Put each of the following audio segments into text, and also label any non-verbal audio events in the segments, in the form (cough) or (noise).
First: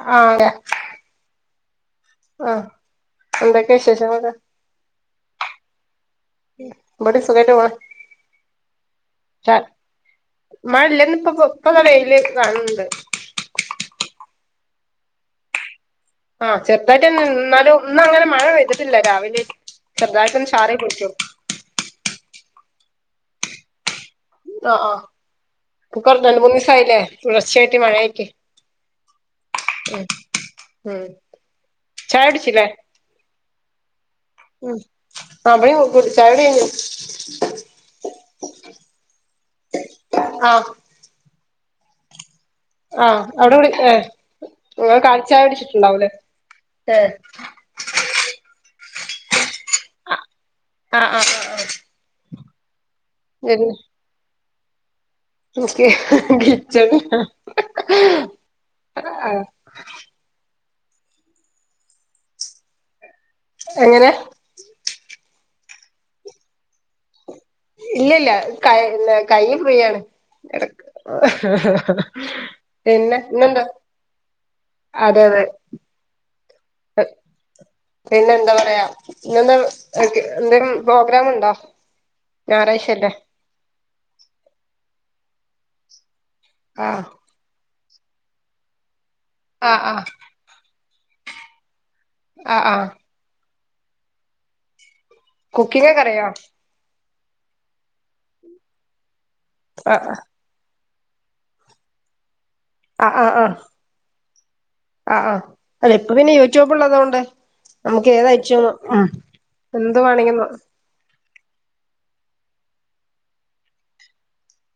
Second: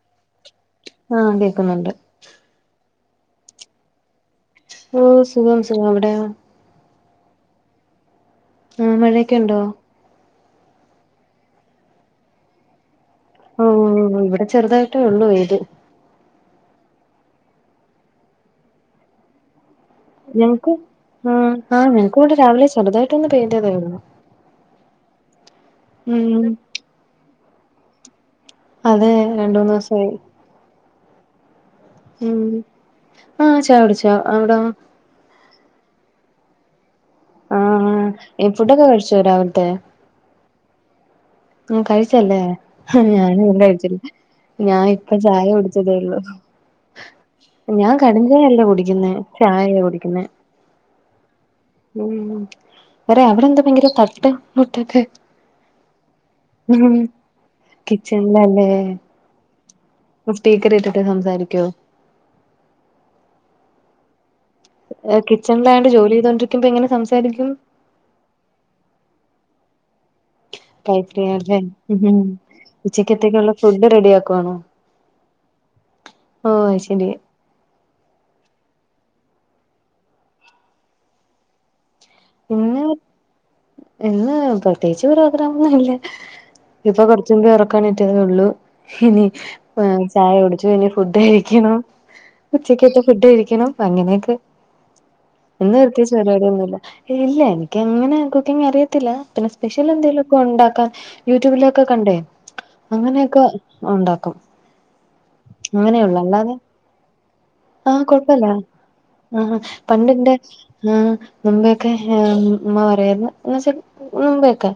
അ ആ അതെ ആഹ് കേക്കുന്നുണ്ട് അ ആഹ എന്തൊക്കെ വിശേഷങ്ങളൊക്കെ. ഓ സുഖം സുഖം അവിടെയാ. ബടെ സഖേ ോള (unintelligible) ഉം മഴയൊക്കെ ഉണ്ടോ മഴല്ലന്ന് ഇപ്പ ഇപ്പൊ വെയില് കാണണ്ട് ഉം ഇവിടെ ചെറുതായിട്ടേ ഉള്ളൂ ഇഏത് ആഹ് ചെറുതായിട്ട് (unintelligible) എന്നാലും ഇന്ന് അങ്ങനെ മഴ പെതിട്ടില്ല രാവിലെ ചെറുതായിട്ടൊന്ന് ഞങ്ങക്ക് ചാറി പിടിച്ചു ആ ആ് ഞങ്ങക്കക്ക് ഇവിടെ രാവിലെ ചെറുതായിട്ട് ഒന്ന് പൈതതെ ഉള്ളു ആഹ ആഹ് നക്ക (unintelligible) റ രണ്ട ഉം മൂന്ന് ദിവസ ആയില്ലേ തുട ർച്ചായിട്ട് മഴയായിട്ട് അതെ രണ്ട മൂന്ന് ദിവസ ഉം ആയി ഉം ചായ ഉഹ് മ് കുടിച്ചില്ലേ ആഹ ചായട്ച അവിടാ. അ വീടിം കുടി ചായുടിയഴിഞ്ഞു. ആഹ് ഏ ഫുഡൊക്കെ കഴിച്ചു രാവിലത്തെ ആഹ് ഉം കഴിച്ചല്ലേ ഹാ ആഹ് ഞാൻ അവിടെ കുടി എന്തഴി (unintelligible) ഏഹ് ച്ചില്ല ഞാൻ ഇങ്ങള് ഇപ്പം കാലിചായ ചായ കുടിച്ചിട്ടുണ്ടാവൂലേ കുടിച്ചതേയുള്ളു. ഏഹ് ഞാൻ കട്ടൻ (unintelligible) ചായ അല്ല കുടിക്കുന്നേ ചായയ കുടിക്കുന്നേ. ആ ആ (unintelligible) മ് മ് ര അവിടെ എന്താ ഭയങ്കര തട്ട് മുട്ടൊക്കെ? (unintelligible) (unintelligible) കിച്ചൺലാ (unintelligible) മ് സ്പീക്കറീട്ടിട്ട് സംസാരിക്കോ? എങ്ങനെ? ഏഹ് കിച്ചണിലായോണ്ട് ജോലി ചെയ്തോണ്ടിരിക്കുമ്പോ എങ്ങനെ സംസാരിക്കും? ഇല്ലല്ല പിന്നെ കൈ ഫ്രീയാണ്. എട കൈഫ്രീയാല്ലേ ഉം പിന്നെ ഉച്ചക്കത്തേക്കുള്ള പിന്നെന്താ? ഫുഡ് റെഡി ആക്കുവാണോ അതെ അതെ ഒ ഓ അയ്ശരി. പിന്നെ എന്താ പറയാ ഇന്നെന്താ എന്തേലും പ്രോഗ്രാമുണ്ടോ? ഇന്ന് ഞായറാഴ്ച അല്ലേ ഇന്ന് പ്രത്യേകിച്ച് പ്രോഗ്രാമൊന്നും ഇല്ല. ഇപ്പൊ ആഹ് പ്ര. (unintelligible) പറക്കനിട്ടത്തെ ഉള്ളു ഇനി ആഹ് മ് ആഹ് ചായ കുടിച്ച് നി ഫുഡ് കഴിക്കണം. ആഹ് ആഹ് ഉച്ചയ്ക്കത്തെ ഫുഡ് കഴിക്കണം അങ്ങനെയൊക്കെ ഇന്ന് കുക്കിംഗ് ഒക്കെ പ്രത്യേകിച്ച് അറിയോ പരിപാടി ഒന്നൂല്ല. ഇല്ല എനിക്ക് അങ്ങനെ കുക്കിംഗ് അറിയത്തില്ല. പിന്നെ സ്പെഷ്യൽ ആഹ് എന്തേലൊക്കെ ഉണ്ടാക്കാൻ യൂട്യൂബിലൊക്കെ കണ്ടേ അങ്ങനെയൊക്ക ഉണ്ടാക്കും. ആ ആ അല്ല ഇപ്പ അങ്ങനെയുള്ളൂ പിന്നെ അല്ലാതെ യൂട്യൂബ്ള്ളതോണ്ട്. ആഹ് നമുക്ക് കൊഴപ്പല്ല ഏതയ്റ്റവും ഉമ് എന്ത് വേണെങ്കി. ആഹ മുമ്പോക്കെ ഉമ്മ പറയായിരുന്നു എന്നുവച്ച മുമ്പയൊക്കെ.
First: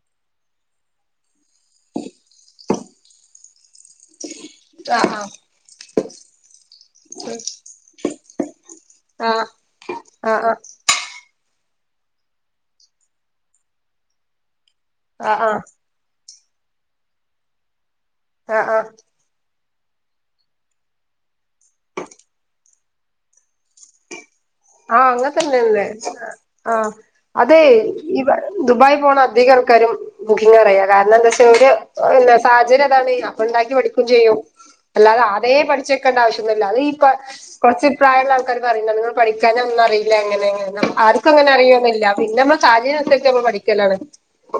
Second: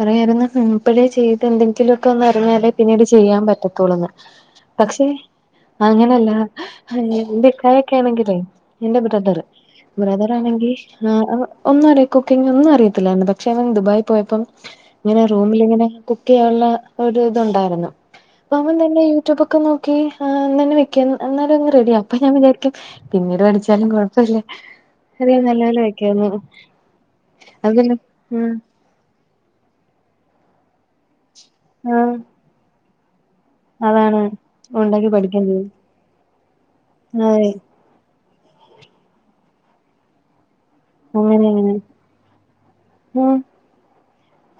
പറയായിരുന്നു മ് ഇപ്പഴേ ചെയ്ത് എന്തെങ്കിലും ഒക്കെ ഒന്ന് അറിഞ്ഞാലേ പിന്നീട് ചെയ്യാൻ പറ്റത്തുള്ളൂന്ന്. പക്ഷെ ആഹ് അങ്ങനല്ല എന്റെ ഇക്കായൊക്കെ ആണെങ്കിലേ എന്റെ ബ്രദർ ആഹ് ആഹ് ആഹ് ബ്രദറാണെങ്കിൽ. ആ അ ഒന്നും അറിയ കുക്കിംഗ് അ ഒന്നും അറിയത്തില്ലായിരുന്നു പക്ഷെ അവൻ ദുബായി പോയപ്പം. ഇങ്ങനെ ആഹ് ആഹ് ആഹ് റൂമിലിങ്ങനെ കുക്ക് ചെയ്യാനുള്ള ഒരു ഇതുണ്ടായിരുന്നു അപ്പ ആഹ് അവൻ ആഹ് തന്നെ യൂ. ടൂബൊക്കെ നോക്കി അ എ എങ്ങനെ വെക്കനു എന്നാലു അങ്ങ. റെഡിയ അപ്പം ഞാൻ വിചാരിക്കും. പിന്നീട് പഠിച്ചാലും കുഴപ്പല്ല. ആഹ അങ്ങനെത്തന്നെള്ളെ അ ആ അത അതല്ല ഇ ഉം ദുബായ് പോണ അധിക ആ. ക്കാരും കുക്കിങ്ങ് അറിയ കാരണം എന്താ വച്ചാ ആഹ് എന്റെ ഏഹ് സാഹചര്യതാണ്. അ ഉണ്ടാക്കി പഠിക്കും അതാണ് ചെയ്യും ഉണ്ടാക്കി അല്ലാതെ പഠിക്കേം ആതേ ചെയ്യും പഠി. ക്കണ്ട ആവശ്യയോന്നുല്ല അത് ഈ അതെ കുറച്ചു പ്രായം ഉള്ള ആൾക്കാർ ക്കാര് പറിംന്നർഞ്ഞ് ഇങ്ങൾ പഠിക്കാനൊന്നും അറിയില്ല അങ്ങനെ ഇങ്ങനെ ആർക്കും അങ്ങനെ അറിയൊന്നുല്ല പിന്നെ അമ്മൾ കാര്യാ ഉം ക്കെമ്മള് പഠിക്കലാണ്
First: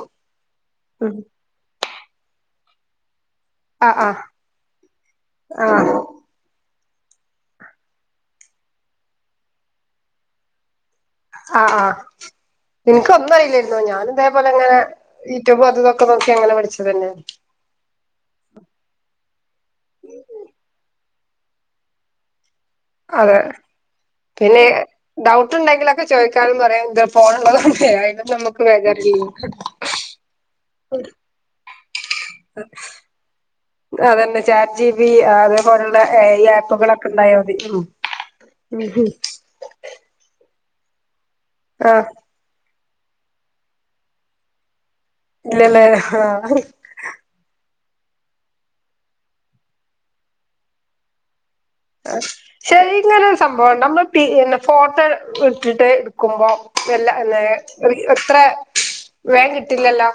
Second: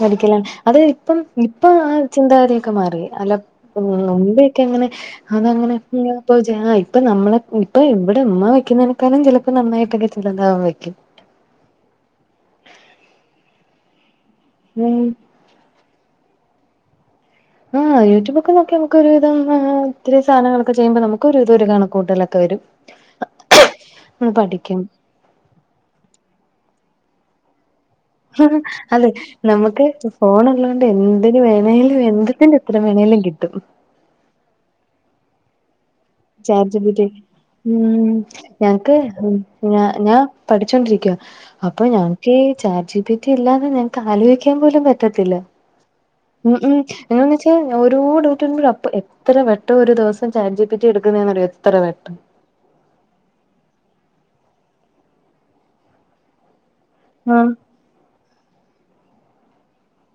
പഠിക്കലാണ് അത് ഉം ഇപ്പം ഇപ്പ ആ ചിന്താഗതിയൊക്കെ മാറി അലം ഉ ആഹ് മ് ആഹ് മ്പയൊക്കെ അങ്ങനെ അതങ്ങനെ. ആഹ് (unintelligible) ഇപ്പൊ ജെ ആ ഇപ്പൊ നമ്മളെ ഇപ്പൊ ഇവിടെ ഉമ്മ വെക്കുന്നതിനേക്കാളും ചിലപ്പോ നന്നായിട്ടൊക്കെ ചിലപ്പൊ ഞാൻ വെയ്ക്കും. ആ് ആഹ ഇൻക്ക് ഒന്നും അറിയില്ലായിരുന്നു. ഞാനും ഇതേപോലെ ഇങ്ങനെ. ഉം യു ട്യൂബും അതും ഇതൊക്കെ നോക്കി അങ്ങനെ പഠിച്ചതന്നെ. ആ യൂട്യൂബ് ഒക്കെ നോക്കി നമുക്ക് ഒരുവിധം ആ ഒത്തിരി സധനങ്ങളൊക്കെ ചെയ്യുമ്പോ നമുക്ക് ഒരു വിധം കണക്കൂട്ടലൊക്കെ വരും. അതെ നമ്മള് പിന്നെ പഠിക്കും ഡൗട്ട് ണ്ടെങ്കിലൊക്കെ ചോദിക്കാനും പറയാനും ദ ഫോൺ ള്ളതോണ്ട് അയിനൊന്നു നമുക്ക് അതെ ബേചാറില്ലേനു. നമുക്ക് ഫോൺള്ളോണ്ട് എന്തിന് വേണേലും എന്ത ത്തിന്റെ ഉത്തരം വേണേലും കിട്ടും. അതന്നെ ചാറ്റിബി അതെ. പോല്ള്ള A I chat G P T ആപ്പുകളൊക്കെ ഉണ്ടായപ്പൊയേക്കും ഉം ഞങ്ങക്ക് ഞ ഞാം പഠിച്ചോണ്ടിരിക്ക്യാ അപ്പ ഞാ ആഹ് ചാറ്റ് ജിപിറ്റി ഇല്ലാതെ നമുക്ക് ആലോചിക്കാൻ പോലും പറ്റത്തില്ല ഇല്ലല്ലേ മ് ആഹ് മ് എന്താന് വെച്ചാ ഓരോ ഡൌട്ട് വരുമ്പോ അപ്പ എത്ര വെട്ടം ഒര് ദിവസം ചാജിബിറ്റി എട്ക്ക്ന്നൂന്നറിയോ ആ ശരി ഇങ്ങനൊര് സംഭവണ്ടോ നമ്മള് പി ഫോട്ടോ ഇട്ട്ട്ട് ഇട്ക്കുമ്പോ എല്ല ലെ ആഹ് റീ എത്ര വേഗം കിട്ടില്ലല്ലോ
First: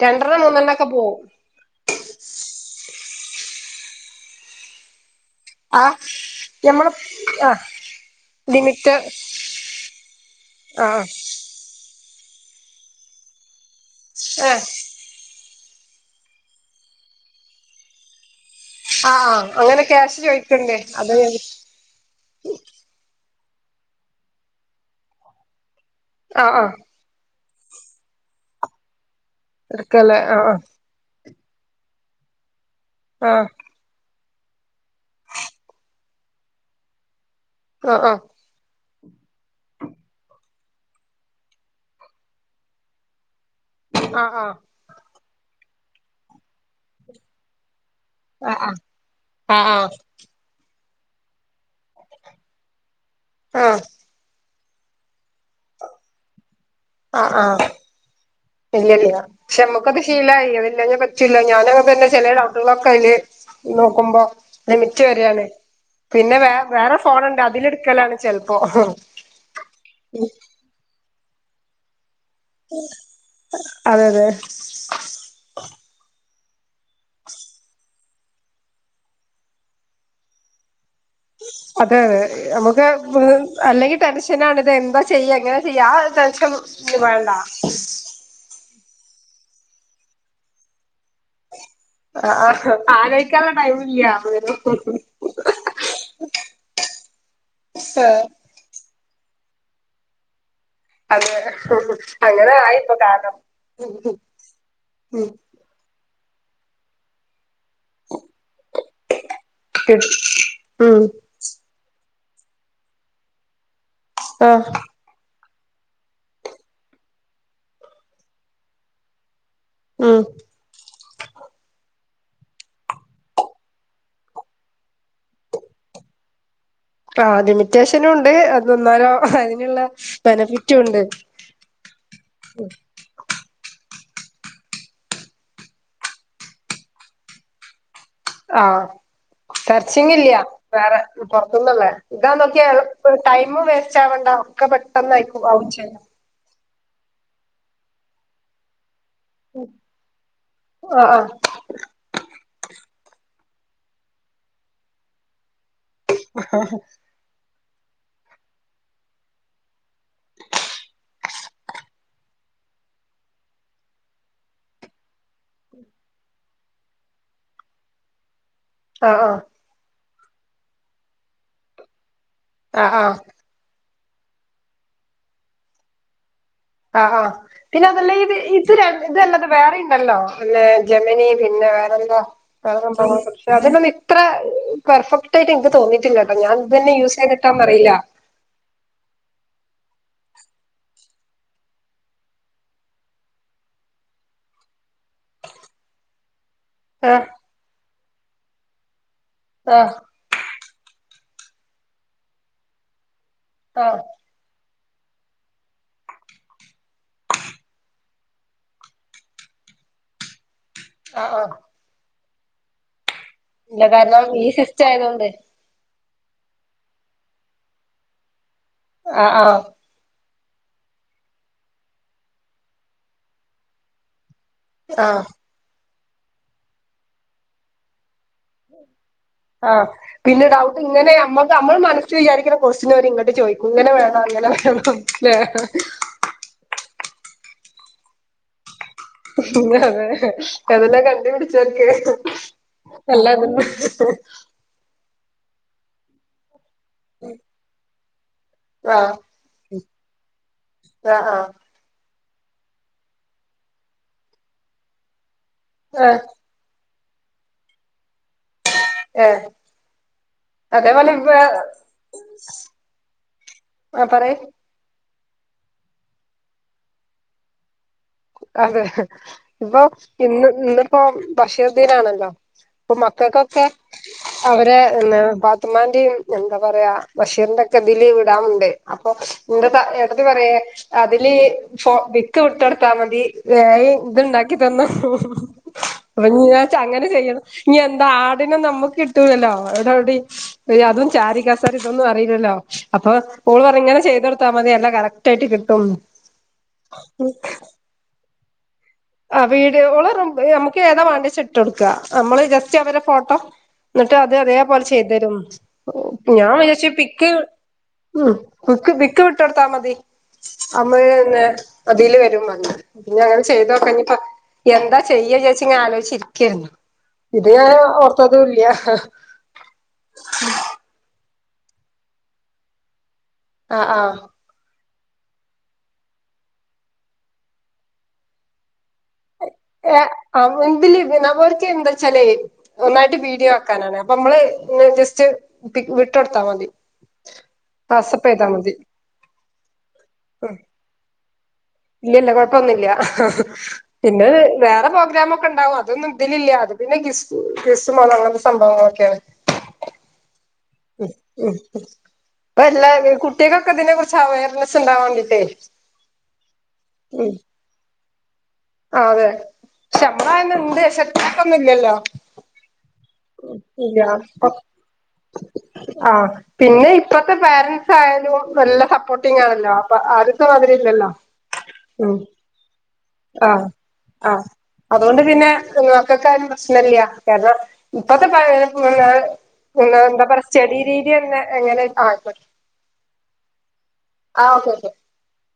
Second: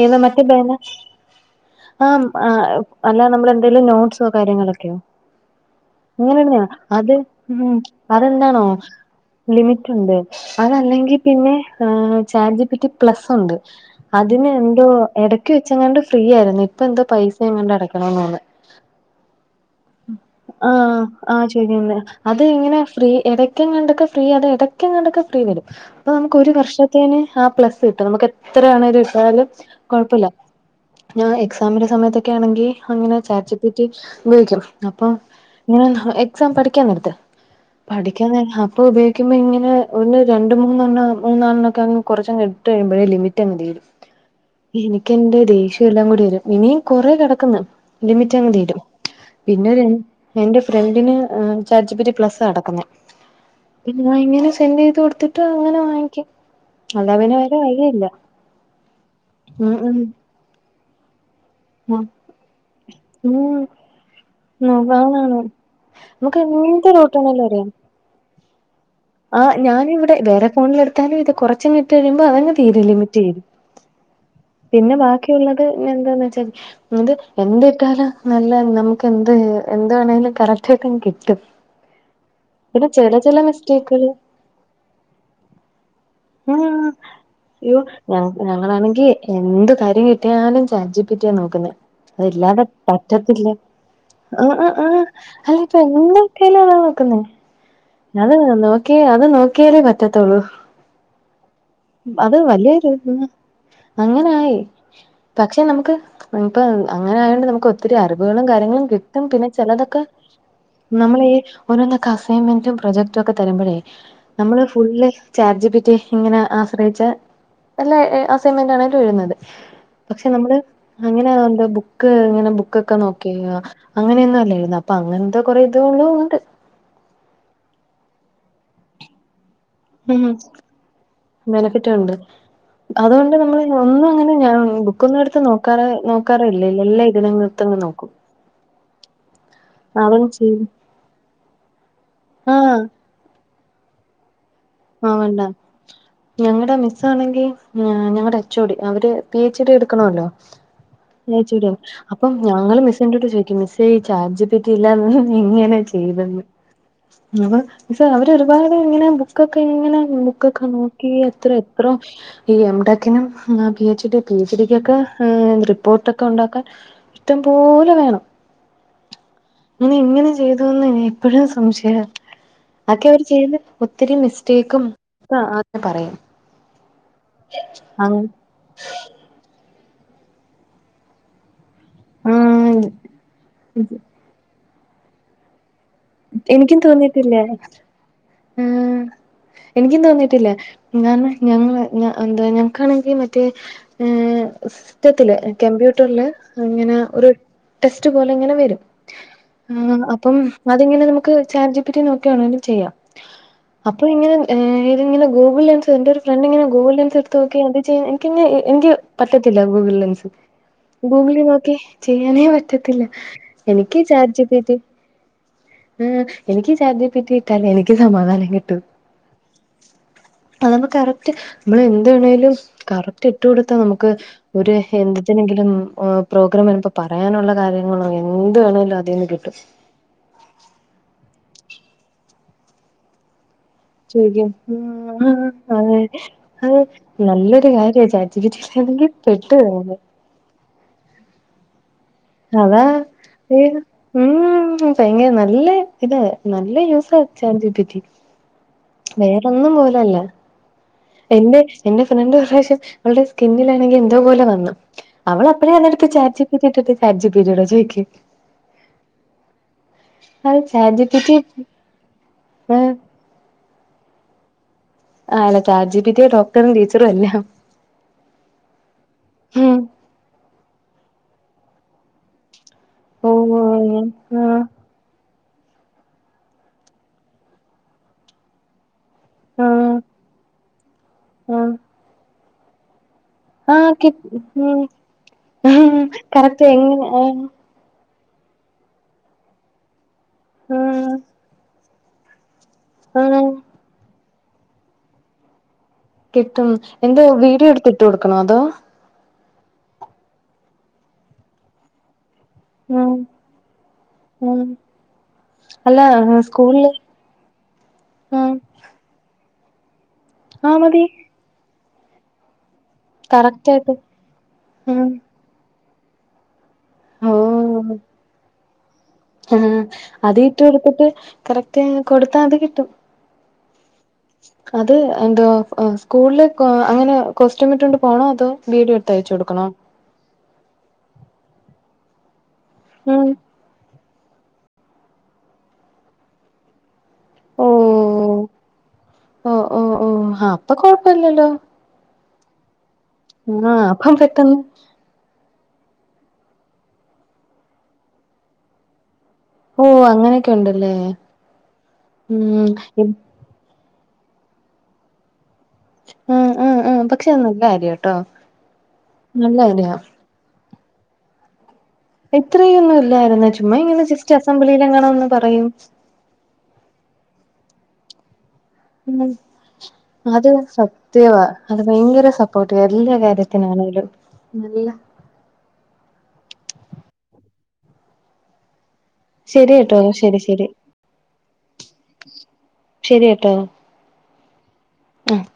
ഏതാ രണ്ടെണ്ണം മറ്റേ മൂന്നെണ്ണം ബേന ഒക്കെ പോവും ആഹ് ആഹ് അല്ലാ നമ്മളെന്തേലും നോട്സോ കാര്യങ്ങളൊക്കെയോ ആഹ് അങ്ങനെന്നാ ഞമ്മള് അത് ആഹ് മ് അതെന്താനോ ലിമിറ്റ് ലിമിറ്റുണ്ട് ആഹ് അതല്ലെങ്കിപിന്നെ ചാർജിബിറ്റി പ്ലസൊണ്ട് ഇതിന് ഏഹ് എന്തോ എടക്ക് വെച്ചങ്ങാണ്ട് ഫ്രീ ആയിരുന്നു ഇപ്പ എന്താ പൈസ എങ്ങണ്ട് അടക്കണന്ന് തോന്ന് ആഹ് ആഹ് അങ്ങനെ ക്യാഷ് ചോദിക്കണ്ടേ ആഹ് അത് ആഹ് ശെരിന്നെ. അത് ഇങ്ങനെ ഫ്രീ എടക്കെങ്ങാണ്ടോ ഫ്രീ. എടക്കെങ്ങാണ്ടൊക്കെ ഫ്രീ വെരും. അപ്പൊ നമുക്ക് ഒരു ആഹ് വർ ആഹ് തിന് ആ പ്ലസ്സ് കിട്ടും നമുക്ക് എത്ര ആണേങ്കിലും കിട്ടാലും എടുക്കല്ലേ കൊഴപ്പില്ല. ആ ഞൻ എക്സാമിന്റെ സമയത്തൊക്കെ ആണെങ്കി അങ്ങനെ ആ ചാ ജിപിറ്റി ഉപയോഗിക്കും അപ്പൊ ഇങ്ങനെ എക്സാം പഠിക്കൻ എടുത്ത്. ആ ആ പഠിക്കാനേരം അപ്പ ഉപ യോഗിക്കുമ്പോ ങ്ങനെ ഒന്ന്‌, രണ്ട്, മൂന്നെണ്ണം, മന്നെലണ്ണൊക്കെ കൊറച്ചങ് ഇട്ട്ഴിയുമ്പോഴേ ലിമിറ്റങ്ങ് തീരും. ആഹ് ആഹ് എനിക്കെന്റെ ദേഷ്യംല്ലാം കൂടി വെരും ഇനീം കൊറേ കെടക്ക്ന്ന്. ആ ആ ലിമിറ്റങ്ങ് ആ തീരും പിന്നൊര് ആ എന്റെ ഫ്രണ്ടിന് ചാറ്റ് ജീപിറ്റി പ്ലസാ നകടക്കുന്നേ. ആഹ് പിന്നങ്ങനെ സെന്റ് ചെയ്ത് കൊട്ത്തിട്ട് അങ്ങനെ വാങ്ങിക്കും. അല്ലാതെ ആഹ് പിന്നെ വേറെ ആഹ് വഴിയില്ല ഇല ഇല്ല പക്ഷെ ഉം നമ്മകൊ ഉം ശീലായി ചില്ല ഞാനങ്ങനെ തനെ ചേലോ (unintelligible) ക്കയ്ല് ഉം നോക്കുമ്പോ ഉം ലിമിറ്റ് ആണാണ് വരെണ് പിന്നെ നമുക്ക് വേ വേറെ എന്തൊരു ഫോണ്‍ട്. ഡൗട്ടാണേലും അറിയാം അതില്ട്ക്കലാണ് ചെൽപ്പോ. ആഹ് ഞാനിവടെ വേറെ ഫോണിലെട്ത്താലും. ഇത് കൊർച്ചിങ്ങട്ട് വരുമ്പോ തീരും ലിമിറ്റ്. അതെ അതെ പിന്നെ ബാക്കിള്ളത് എന്താന്ന് വെച്ചാല്. ഇത് എന്ത് ഇട്ടാലും നല്ല നമ്മക്ക് എന്ത് എന്ത് ആണേലും കരക്റ്റ്. ആയിട്ട അതെ അതെ നമ്മക്ക് ചെല അല്ലെങ്കി മിസ്റ്റേക്കുകള് തരചി എങ്ങനെണ്ട് തെരുമ്പ ചെയ്യാ എങ്ങനെ ചെയ്യാ ആ ഒര് ടെൻഷൻ ആഹ് വേണ്ട. അയ്യോ ഞ ഞങ്ങളാണെങ്കി എന്ത് കാര്യം കിട്ടിയാലും ചാറ്റ്ജീപിററിയാ നോക്കുന്നേ. ആ എല്ലാതെ പറ്റത്തില്ല ആലോയിക്കാനുള്ള ടൈമില്ല ഹ് ഹ് ഹ് അത്പ്പൊ എന്ത് ക്കിടാലും. ആത നോക്കുന്നെ. ആ ഞാന് നോക്കി അത് നോക്കിയാലേ പറ്റത്തൊള്ളൂ. അതെ അങ്ങനെ ആയിപ്പ കാരണം. അങ്ങനൊയി പക്ഷെ നമുക്ക്. ഇപ്പോ അങ്ങനെആയോണ്ട് നമുക്ക് ഒത്തിരി അറിവുകളും കാര്യങ്ങളും കി ടും പിന്നെ ചിലതൊക്കെ ഉം നമ്മള് ഈ ഓരോന്നൊക്കെ അസൈമെന്റും, പ്രൊജക്ടും, ഒക്കെ തരുമ്പോഴേ നമ്മള് ആഹ് ഫുള് ചാർജീപ്പിറ്റി ഇങ്ങനെ ആശ്രയിച്ച എല്ലാ അസൈൻമെന്റ് ആണേലും എഴുതു ന്നത്. ഉം പക്ഷെ നമ്മള് അങ്ങനെ എന്തോ ബുക്ക് ങ്ങനെ ബുക്കൊ നോക്കി. അങ്ങനെയൊന്നും അല്ലായിരുന്നു അപ്പൊ അങ്ങനത്തെ കൊറേ ഇതാളും ഉട്. ആഹ് ലിമിറ്റേഷനുണ്ട്. അത് ന്നാലോ അതിന്ള്ള മ് ബെനഫിറ്റ്ഉണ്ട്. അതോണ്ട് നമ്മള് ഒന്നും അങ്ങനെ ഞാൻ ബുക്കൊന്നും എടുത്ത് നോക്കാ നോക്കാറേഇല്ല. എല്ലാം ഇതിലാ പുസ്തകങ്ങൾ നോക്കും. ആഹ് അതും സെർച്ചിങ്ങില്ല. ചെയ്യും വേറെ പൊർത്ത്ന്ന്ള്ളെ ഇതാ നോക്കി ആഹ് പ് ടൈമും വേസ്റ്റ് അവണ്ട. ആ വേണ്ട ഞങ്ങടെ മിസ്സ ആണെങ്കിൽ ഞങ്ങളടെ അച്ചോടി അവര്. പി എച്ച് ഡി ഇടുക്കണല്ലോ ആഹ് ആഹ് പി എച്ച് ഡി അപ്പം ഞങ്ങള് മിസ്സ്എത് ചോദിക്കും. മിസോ ചാർജ് പറ്റിയില്ലതൊ ഇങ്ങനെ. (unintelligible) അപ്പൊ അവര് ഒരുപാട് ഇങ്ങനെ ബുക്കൊക്കെ ഇനെ ബുക്ക് ഒക്കെ നോക്കി എത്ര എത്ര. ഈ എം ടെക്കിനും P H D P G ഡിക്ക്ക്കെ റിപ്പോർട്ട്ടൊക്കെ ഉണ്ടാക്കാൻ. ഇറ്റം പോലെ വേണം. ആഹ് ആഹ് ഇ ഇങ്ങനെ ചെയ്തുന്ന് എപ്പോഴും സംശയ. ആഹ് അക്കെ ആഹ് അവര് ചെയ് ഒത്തിരി മിസ്റ്റേക്കും ആദ്യം പറയും. ആഹ് ആ ഹ് പിന്നെ അതല്ല അങ്ങ ഇത്. ഇത് ര ല്ലത് വേറെ ഉണ്ടല്ലോ പിന്നെ ജമനി പിന്നെ വേറെ. ആഹ് (unintelligible) അതിനൊന്നും ഇത്ര പെർഫെക്ട് ആയിട്ട് ഇൻക്ക് തോന്നി ട്ടില്ലട്ടോ ഞാൻ എനിക്കും ഇതന്നെ യൂസ് തോന്നിട്ടില്ല ചെയ്തിട്ടാന്ന അറിയില്ല ആഹ് എനിക്ക് തോന്നിട്ടില്ലേ ഞാൻ ഞങ്ങ എന്താ ഞങ്ങക്കാണെങ്കിൽ മറ്റേ ഏ സിറ്റത്തില് കമ്പ്യൂട്ടറില് അങ്ങനെ ആഹ് ഒരു ടെസ്റ്റ് പോലെ ഇങ്ങനെ വരും ആഹ് ങ് അപ്പം അതിങ്ങനെ നമുക്ക് ചാറ്റ് ജിപ്പിട്ടി നോക്കിയണെലും ചെയ്യാം ആഹ് അപ്പൊ ഇങ്ങനെ ഏ് ഇങ്ങനെ ഗുഗിൾ ലെൻസ് എന്റെര് ഫ്രണ്ട്ങ്ങനെ ഗുഗിൾ ലെൻസ് എടുത്ത് നോക്കി അത് ചെയ്യാ എനിക്കങ്ങ എനിക്ക് പറ്റത്തില്ല ഗൂഗിൾ ലൻസ് ആഹ് ഗൂഗിളിൽ ആഹ് നോക്കി ചെയ്യാനേ പറ്റത്തില്ല എനിക്ക് ചാറ്റ് ജി പി ടി അയ്നോണ്ടെ ഉം എനിക്ക് ചാറ്റ് ജി പി ട്ടി ഇട്ടാലേ എനിക്ക് സമാധാനം കിട്ടു ആഹ് ആഹ് അത് നമ്മ കറക്റ്റ് നമ്മൾ എന്ത് വേണേലും കറക്റ്റ് ഇട്ട് കൊടുത്ത നമുക്ക് ഒര് ആഹ് എന്തിത്തെനെങ്കിലും ഒ പ്രോഗ്രാം വരുമ്പ പറയാനുള്ള കാര്യങ്ങളോ എന്ത് വേണേങ്കിലും അതിൽന്ന് കിട്ടും ആ പിന്നെ ഡൗട്ട് ഇങ്ങനെ നമ്മക്ക് നമ്മൾ മനസ്ല് വിചാരിക്കുന്ന ക്വസ്റ്റ്യന് അവര് ഇങ്ങോട്ട് ചോദി ഇങ്ങനെ വേണ ചോദിക്കും അങ്ങനെ വേണം ലേ ആഹ് അതെ അത് നല്ലൊരു കാര്യ ചാച് ജി പിടിക ഇല്ലായിരിന്നെങ്കി പെട്ടു കഴിഞ്ഞ് അതെല്ല കണ്ടുപിടിച്ചോര്ക്കെ അത ഏ ഉം ഭയങ്കര നല്ല ഇത നല്ല യൂസാ ചാറ്റ് ജി പി റ്റി ആഹ് വേറെന്നും പോലല്ല ആഹ് ആഹ് എന്റെ എന്റെ ഫ്രണ്ട് ഒരാർശ്യം അവളുടെ സ്കിന്നിലാണെങ്കിൽ എന്തോ പോലെ വന്നു അവള അപ്പഴേ അതെടുത്ത് ആഹ് ചാറ്റ് ജി ട്ടിട്ട് ചാറ്റ് ജി പി ടി യോട ചോയിക്ക ഏ അതേപോല പി ടി വാ ഏഹ് (unintelligible) ആഹ് ചാജിബിട്ടി ഡോക്ടറും ടീച്ചറും എല്ലാം അതെ ഉം ഇപ്പൊ ഇന്ന് ഇന്നിപ്പോ ഭക്ഷ്യ ദീനാണല്ലോ ഇപ്പൊ ഓഹ് മക്കൾക്കൊക്കെ ആഹ് അവരെ എന്ന പാത്തുമ്മാന്റേ എന്താ പറയാ ബഷീറിന്റെ ഒക്കെ ദില് വിടാവുണ്ട് അപ്പൊ ഇന്റെ ത ആഹ് ഏട്ടതി പറയെ അതില് ആഹ് ഫോ പിക്ക് വിട്ടൊടുത്താ മതി ഏ ആഹ് ഐ ആഹ് കിട്ട് ഇത്ണ്ടാക്കി ഉം തന്നോളും ഉം അപ്പൊ ഞ് ഞാ കറക്റ്റ് വിചാരിച്ച് അങ്ങനെ എങ്ങനെ ആഹ് ചെയ്യണം ഇനി എന്താ ആടിനെ നമുക്ക് കിട്ടൂലല്ലോ അവിടെവിടി അതും ആഹ് ചാരി കസേ ഇതൊന്നും അറിയില്ലല്ലോ അപ്പൊ ആഹ് ഓൾ പറ ഇങ്ങനെ ചെയ്തൊടുത്താൽ മതിയല്ല കറക്റ്റ് ആയിട്ട് കിട്ടും കിട്ടും എന്തോ വീഡിയോ എടുത്തിട്ട് കൊടുക്കണോ അതോ ആ വീഡിയോകൾ നമുക്ക് ഏതാ വേണ്ടിച്ച ഇട്ട് കൊടുക്കുക നമ്മള് ജസ്റ്റ് അവടെ ഉം ഫോട്ടോ ന്നട്ട് അത് ഉം അതേപോലെ ചെയ്തരും അല്ല ഞാൻ വിചാരിച്ച് സ്കൂളില് പിക്ക് ഉം കുക്ക് ബി ക്ക് വിട്ടടുത്താ മതി ആഹ് അമ്മൾ മതി ന്നേ അതിൽ വരും മണ്ണ് ങ്ങനെ കറക്റ്റ് ചെയ്തോ ആയിട്ട് ഞ്ഞപ്പോ എന്താ ഉം ചെയ്യജാരിച്ച് ങ്ങനെ ആലോചിച്ചിരിക്കയിരുന്നു ഓ ഇത് ഞാന് ഓർത്തതും ഇല്ല ആഹ് അത് ഇട്ട് എടുത്തിട്ട് കറക്റ്റ് കൊടുത്താ അത് കിട്ടും ആഹ് ആഹ് അത് എന്ത സ്കൂളില് അങ്ങനെ കൊസ്റ്റ്യമിട്ടൊണ്ട് പോണോ അതോ വിഡിയോ എടുത്ത് അയച് കൊടുക്കണോ ഏ അ മുൻപില് ഇതിനാ ഒര്ക്ക് എന്താ ച്ചാലേ ഒന്നായിട്ട് ഉം വീഡിയോ ക്കാനാണ് അപ്പൊ നമ്മള് ജസ്റ്റ് വിട്ടൊട്ത്താ മതി ഓ വാട്സപ്പയ്താ മതി ഓ ഓ ഓ ആ അപ്പൊ കൊഴപ്പല്ലല്ലോ ഇല്ലല്ല കുഴപ്പൊന്നുല്ല ആഹ് അപ്പം പിന്നെ പെട്ടെന്ന് വേറെ പ്രോഗ്രാമക്കെ ഉണ്ടാവും അ തൊന്നും ഇതിലില്ല അത് പിന്നെ ഗിസ് ഗിസ് മോലം അങ്ങനത്തെ സംഭവങ്ങളൊക്കെയാണ് ഹോ അങ്ങനെ മം മം പ്പോ ഉം എല്ലാ കുട്ടികകൊക്കെ ഇതിനെ കുറച്ച് അവയർനെസ് ണ്ടാവാ വേണ്ടിട്ടേ മം മം മം പക്ഷെ ഉം അത് നല്ല കാര്യട്ടോ ആഹ് അതെ ഞമ്മളായാന്ന് ണ്ട് ശെ ഇത്രക്കൊന്നും ല്ലല്ലോ ഇത്രയൊന്നും ഇല്ലായിരുന്ന് ചുമ്മാ ഇങ്ങനെ ജസ്റ്റ് അസംബ്ലിയില് ഇങ്ങനന്ന് പറയും ആഹ് പിന്നെ ഇപ്പത്തെ പോരൻറ്സ് ആയാലും നല്ല ഉം സപ്പോർട്ടിങ് ആണല്ലോ അപ്പോ ആദ്യ ത്തെ മാതിരി ല്ലല്ലോ മ് സപ്പോർട്ട് എല്ല ആഹ് ആഹ് അതുകൊണ്ട് പിന്നെ ക്കകായാലും പ്രശ്നല്ല കാരണം ഇപ്പത്തെ പ പിനെ ശരി എന്ന കേട്ടോ എന്താ ശരി ശരി പറസ്റ്റഡി രീതി തന്നെ എങ്ങനെ ആ ശരി യട്ടോ ആഹ് ഓക്കെ ഓക്കെ ആഹ്